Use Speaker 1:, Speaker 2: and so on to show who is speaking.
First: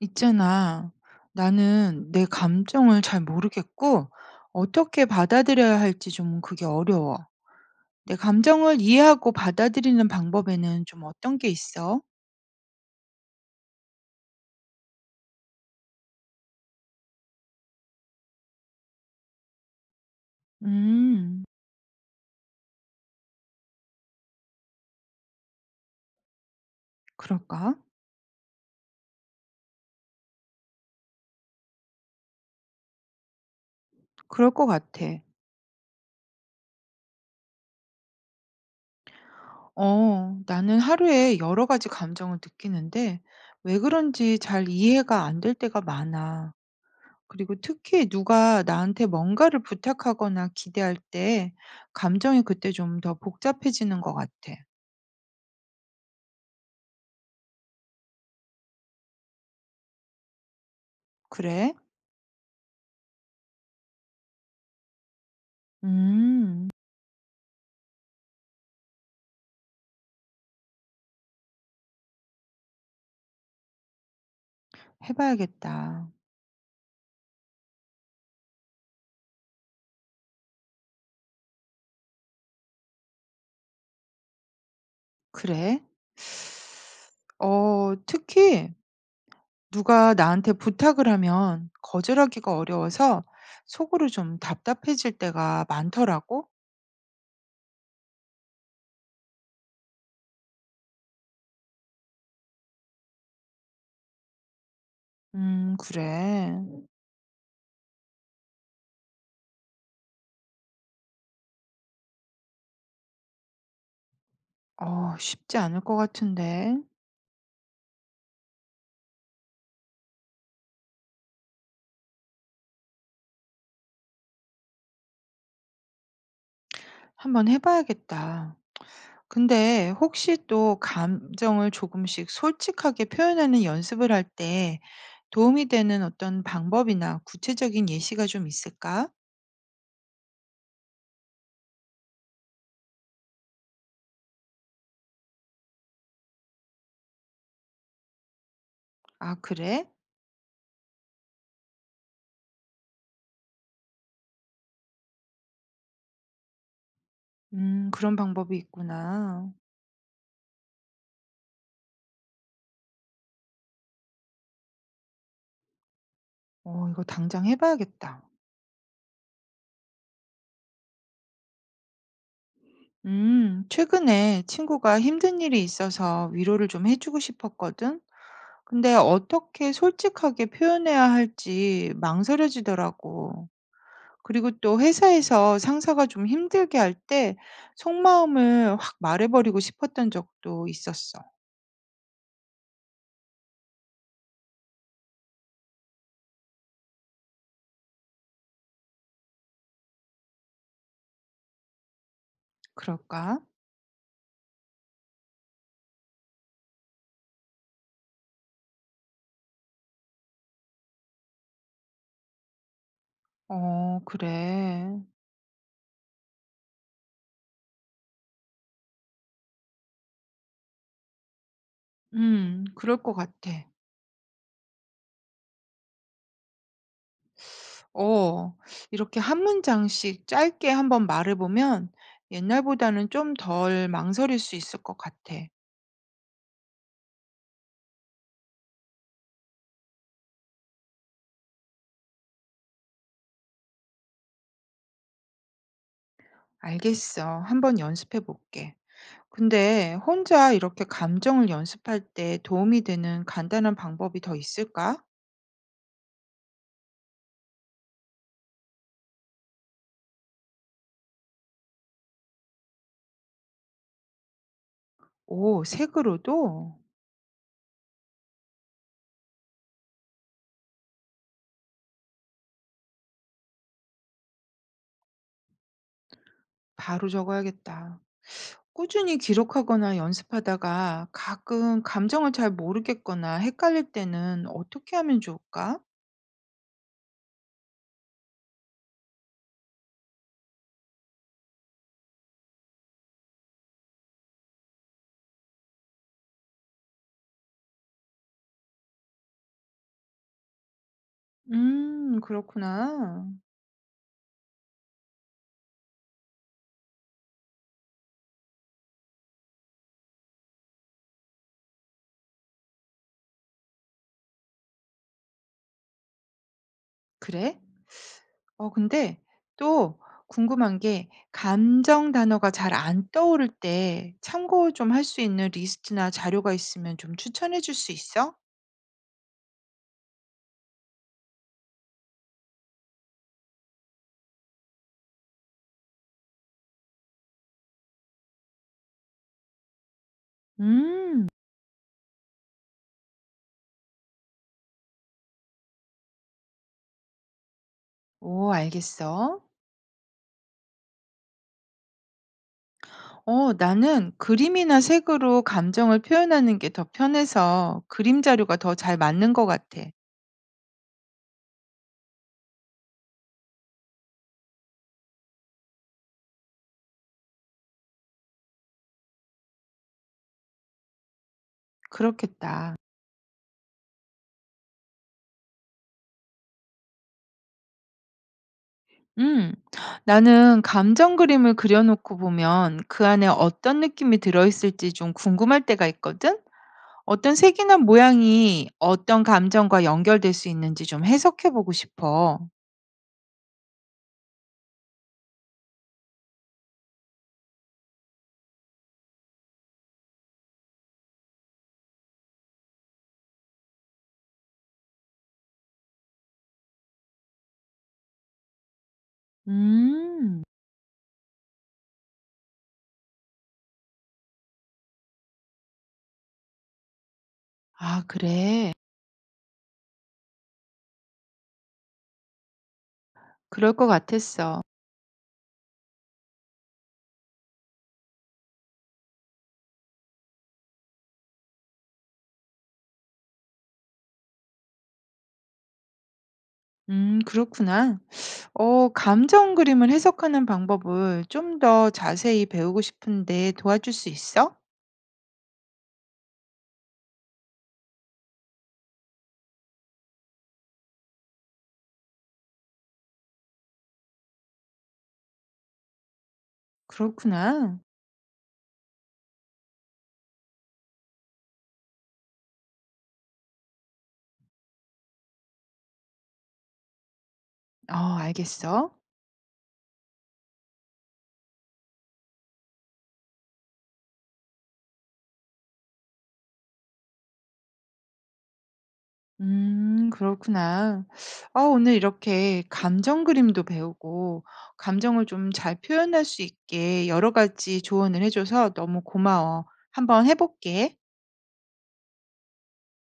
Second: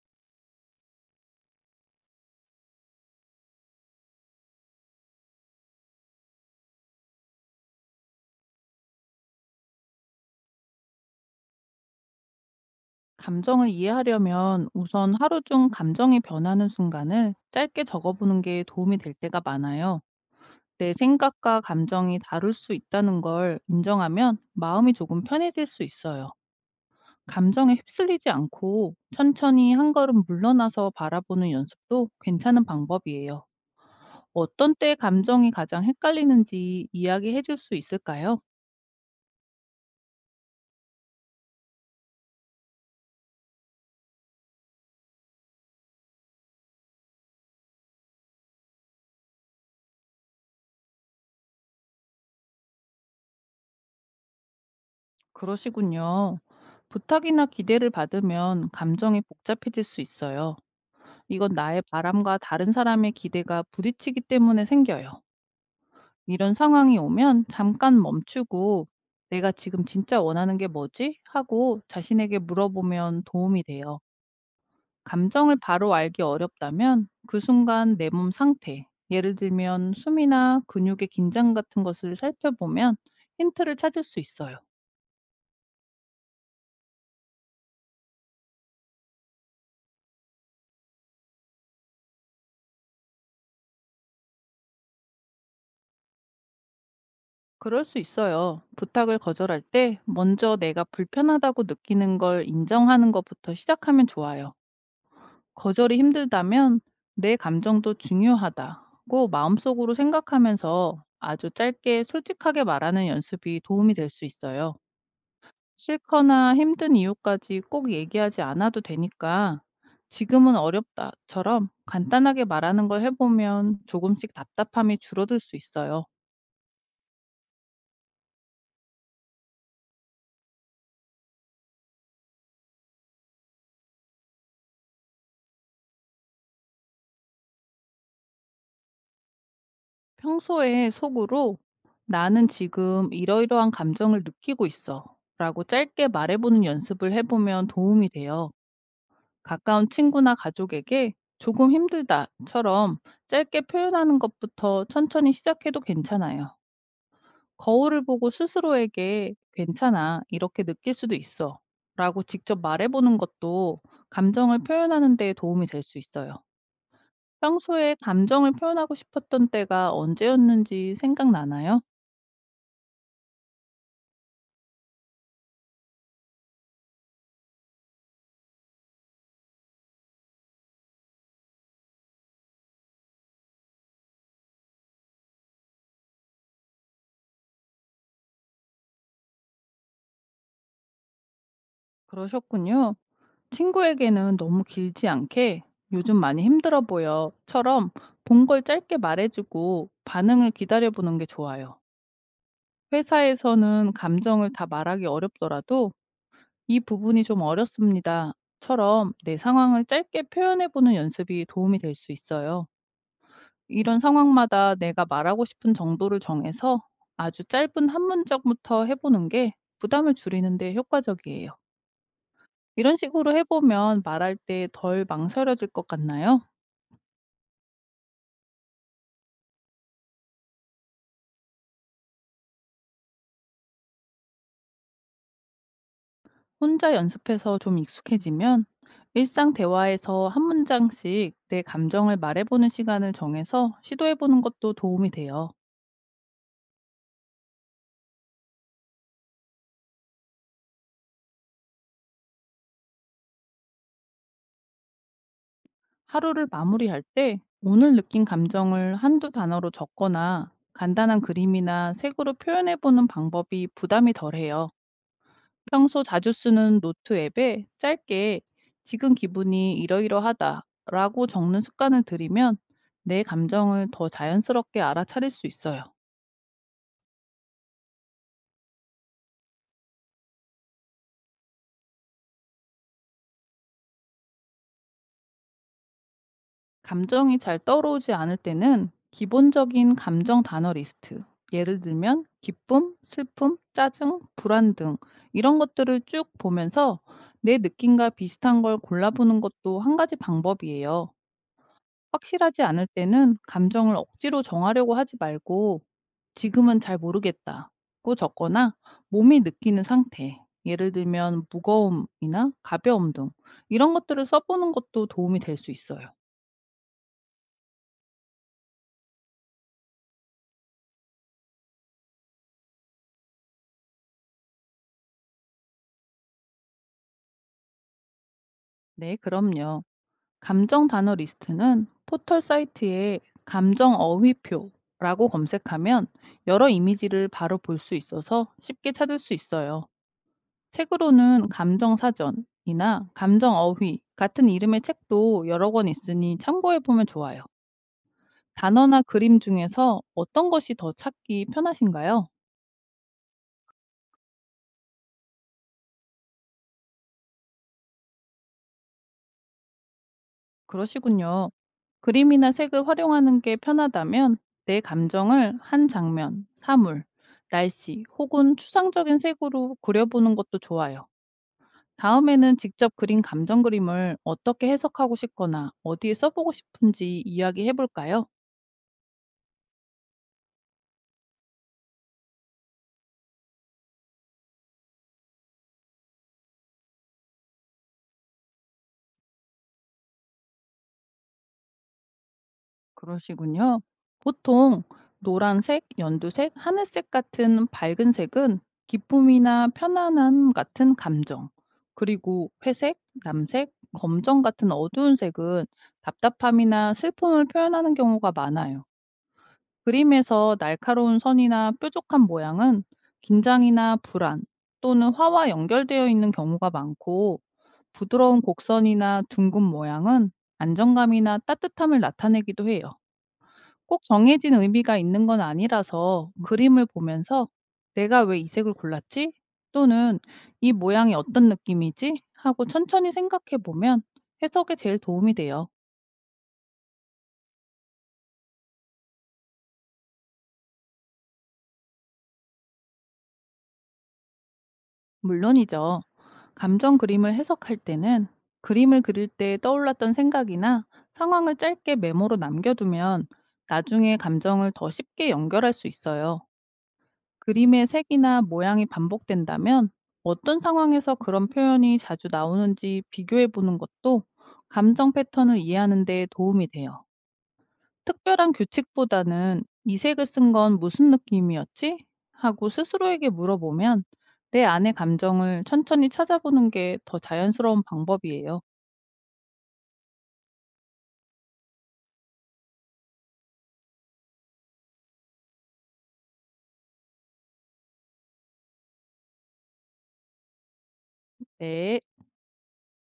Speaker 1: 있잖아. 나는 내 감정을 잘 모르겠고, 어떻게 받아들여야 할지 좀 그게 어려워. 내 감정을 이해하고 받아들이는 방법에는 좀 어떤 게 있어?
Speaker 2: 감정을 이해하려면 우선 하루 중 감정이 변하는 순간을 짧게 적어보는 게 도움이 될 때가 많아요. 내
Speaker 1: 음,
Speaker 2: 생각과 감정이 다를 수 있다는 걸 인정하면 마음이 조금 편해질 수 있어요.
Speaker 1: 그럴까?
Speaker 2: 감정에 휩쓸리지 않고 천천히 한 걸음 물러나서 바라보는 연습도 괜찮은 방법이에요.
Speaker 1: 그럴 것
Speaker 2: 어떤 때
Speaker 1: 같아.
Speaker 2: 감정이 가장 헷갈리는지 이야기해 줄 수 있을까요?
Speaker 1: 어, 나는 하루에 여러 가지 감정을 느끼는데, 왜 그런지 잘 이해가 안 될 때가 많아. 그리고 특히 누가 나한테 뭔가를 부탁하거나 기대할 때, 감정이 그때 좀 더 복잡해지는 것 같아.
Speaker 2: 그러시군요. 부탁이나 기대를 받으면 감정이 복잡해질 수 있어요. 이건
Speaker 1: 그래?
Speaker 2: 나의 바람과 다른 사람의 기대가 부딪히기 때문에 생겨요. 이런
Speaker 1: 음.
Speaker 2: 상황이 오면 잠깐 멈추고 내가 지금 진짜 원하는 게 뭐지? 하고 자신에게 물어보면 도움이 돼요.
Speaker 1: 해
Speaker 2: 감정을 바로
Speaker 1: 봐야겠다.
Speaker 2: 알기 어렵다면 그 순간 내 몸 상태, 예를 들면 숨이나 근육의 긴장 같은 것을 살펴보면 힌트를 찾을 수 있어요.
Speaker 1: 그래? 어, 특히 누가 나한테 부탁을 하면 거절하기가 어려워서 속으로 좀 답답해질 때가 많더라고.
Speaker 2: 그럴 수 있어요. 부탁을 거절할 때 먼저 내가 불편하다고 느끼는 걸 인정하는 것부터 시작하면 좋아요.
Speaker 1: 음,
Speaker 2: 거절이
Speaker 1: 그래.
Speaker 2: 힘들다면 내 감정도 중요하다고 마음속으로 생각하면서 아주 짧게 솔직하게 말하는 연습이 도움이 될 수 있어요.
Speaker 1: 어, 쉽지 않을 것
Speaker 2: 싫거나
Speaker 1: 같은데.
Speaker 2: 힘든 이유까지 꼭 얘기하지 않아도 되니까 지금은 어렵다처럼 간단하게 말하는 걸 해보면 조금씩 답답함이 줄어들 수 있어요.
Speaker 1: 한번 해 봐야겠다. 근데 혹시 또 감정을 조금씩 솔직하게 표현하는 연습을 할 때 도움이 되는 어떤 방법이나 구체적인 예시가 좀 있을까?
Speaker 2: 평소에 속으로 나는 지금 이러이러한 감정을 느끼고 있어 라고 짧게 말해보는 연습을 해보면 도움이 돼요.
Speaker 1: 아, 그래?
Speaker 2: 가까운 친구나 가족에게 "조금 힘들다."처럼 짧게 표현하는 것부터 천천히 시작해도 괜찮아요. 거울을
Speaker 1: 그런
Speaker 2: 보고
Speaker 1: 방법이
Speaker 2: 스스로에게
Speaker 1: 있구나.
Speaker 2: "괜찮아. 이렇게 느낄 수도 있어."라고 직접 말해 보는 것도 감정을 표현하는 데 도움이 될 수 있어요.
Speaker 1: 어, 이거 당장
Speaker 2: 평소에
Speaker 1: 해봐야겠다.
Speaker 2: 감정을 표현하고 싶었던 때가 언제였는지 생각나나요?
Speaker 1: 최근에 친구가 힘든 일이 있어서 위로를 좀 해주고 싶었거든. 근데 어떻게 솔직하게 표현해야 할지 망설여지더라고. 그리고 또 회사에서 상사가 좀 힘들게 할 때 속마음을 확 말해버리고 싶었던 적도 있었어.
Speaker 2: 그러셨군요. 친구에게는 너무 길지 않게 요즘 많이 힘들어 보여처럼 본 걸 짧게 말해주고 반응을 기다려보는 게 좋아요.
Speaker 1: 그럴까?
Speaker 2: 회사에서는 감정을 다 말하기 어렵더라도 이 부분이 좀 어렵습니다처럼 내 상황을 짧게 표현해보는 연습이 도움이 될 수 있어요. 이런
Speaker 1: 어,
Speaker 2: 상황마다
Speaker 1: 그래.
Speaker 2: 내가 말하고 싶은 정도를 정해서 아주 짧은 한 문장부터 해보는 게 부담을 줄이는데 효과적이에요. 이런
Speaker 1: 그럴 것
Speaker 2: 식으로
Speaker 1: 같아.
Speaker 2: 해보면 말할 때 덜 망설여질 것 같나요?
Speaker 1: 어. 이렇게 한 문장씩 짧게 한번 말해 보면 옛날보다는 좀 덜 망설일 수 있을 것 같아.
Speaker 2: 혼자 연습해서 좀 익숙해지면 일상 대화에서 한 문장씩 내 감정을 말해보는 시간을 정해서 시도해보는 것도 도움이 돼요.
Speaker 1: 알겠어. 한번 연습해 볼게. 근데 혼자 이렇게 감정을 연습할 때 도움이 되는 간단한 방법이 더 있을까?
Speaker 2: 하루를 마무리할 때 오늘 느낀 감정을 한두 단어로 적거나 간단한 그림이나 색으로 표현해보는 방법이 부담이 덜해요.
Speaker 1: 오,
Speaker 2: 평소 자주
Speaker 1: 색으로도?
Speaker 2: 쓰는 노트 앱에 짧게 지금 기분이 이러이러하다 라고 적는 습관을 들이면 내 감정을 더 자연스럽게 알아차릴 수 있어요.
Speaker 1: 바로 적어야겠다. 꾸준히 기록하거나 연습하다가 가끔 감정을 잘 모르겠거나 헷갈릴 때는 어떻게 하면 좋을까?
Speaker 2: 감정이 잘 떠오르지 않을 때는 기본적인 감정 단어 리스트, 예를 들면 기쁨, 슬픔, 짜증, 불안 등 이런 것들을 쭉 보면서 내 느낌과 비슷한 걸 골라보는 것도 한 가지 방법이에요. 확실하지 않을
Speaker 1: 그렇구나.
Speaker 2: 때는 감정을 억지로 정하려고 하지 말고 지금은 잘 모르겠다고 적거나 몸이 느끼는 상태, 예를 들면 무거움이나 가벼움 등 이런 것들을 써보는 것도 도움이 될 수 있어요.
Speaker 1: 그래? 어, 근데 또 궁금한 게, 감정 단어가 잘 안 떠오를 때 참고 좀 할 수 있는 리스트나 자료가 있으면 좀 추천해 줄 수 있어?
Speaker 2: 네, 그럼요. 감정 단어 리스트는 포털 사이트에 감정 어휘표라고 검색하면 여러 이미지를 바로 볼 수 있어서 쉽게 찾을 수 있어요.
Speaker 1: 음.
Speaker 2: 책으로는 감정 사전이나 감정 어휘 같은 이름의 책도 여러 권 있으니 참고해 보면 좋아요.
Speaker 1: 오,
Speaker 2: 단어나 그림
Speaker 1: 알겠어.
Speaker 2: 중에서 어떤 것이 더 찾기 편하신가요?
Speaker 1: 어, 나는 그림이나 색으로 감정을 표현하는 게 더 편해서 그림 자료가 더 잘 맞는 것 같아.
Speaker 2: 그러시군요. 그림이나 색을 활용하는 게 편하다면 내 감정을 한 장면, 사물, 날씨 혹은 추상적인 색으로 그려보는 것도 좋아요. 다음에는
Speaker 1: 그렇겠다.
Speaker 2: 직접 그린 감정 그림을 어떻게 해석하고 싶거나 어디에 써보고 싶은지 이야기해 볼까요?
Speaker 1: 음, 나는 감정 그림을 그려놓고 보면 그 안에 어떤 느낌이 들어있을지 좀 궁금할 때가 있거든? 어떤 색이나 모양이 어떤 감정과 연결될 수 있는지 좀 해석해 보고 싶어.
Speaker 2: 그러시군요. 보통 노란색, 연두색, 하늘색 같은 밝은 색은 기쁨이나 편안함 같은 감정, 그리고 회색, 남색, 검정 같은 어두운 색은 답답함이나 슬픔을 표현하는 경우가 많아요.
Speaker 1: 음.
Speaker 2: 그림에서 날카로운 선이나 뾰족한 모양은 긴장이나 불안 또는 화와 연결되어 있는 경우가 많고,
Speaker 1: 아,
Speaker 2: 부드러운
Speaker 1: 그래.
Speaker 2: 곡선이나 둥근 모양은 안정감이나 따뜻함을 나타내기도 해요.
Speaker 1: 그럴 것
Speaker 2: 꼭 정해진
Speaker 1: 같았어.
Speaker 2: 의미가 있는 건 아니라서 그림을 보면서 '내가 왜 이 색을 골랐지?' 또는 '이 모양이 어떤 느낌이지?' 하고 천천히 생각해 보면 해석에 제일 도움이 돼요.
Speaker 1: 그렇구나. 어, 감정 그림을 해석하는 방법을 좀 더 자세히 배우고 싶은데 도와줄 수 있어?
Speaker 2: 물론이죠. 감정 그림을 해석할 때는 그림을 그릴 때 떠올랐던 생각이나 상황을 짧게 메모로 남겨두면 나중에 감정을 더 쉽게 연결할 수 있어요.
Speaker 1: 그렇구나.
Speaker 2: 그림의 색이나 모양이 반복된다면 어떤 상황에서 그런 표현이 자주 나오는지 비교해 보는 것도 감정 패턴을 이해하는 데 도움이 돼요.
Speaker 1: 어,
Speaker 2: 특별한
Speaker 1: 알겠어.
Speaker 2: 규칙보다는 이 색을 쓴 건 무슨 느낌이었지? 하고 스스로에게 물어보면 내 안의 감정을 천천히 찾아보는 게 더 자연스러운 방법이에요.
Speaker 1: 음, 그렇구나. 아, 오늘 이렇게 감정 그림도 배우고 감정을 좀 잘 표현할 수 있게 여러 가지 조언을 해 줘서 너무 고마워. 한번 해 볼게.
Speaker 2: 네.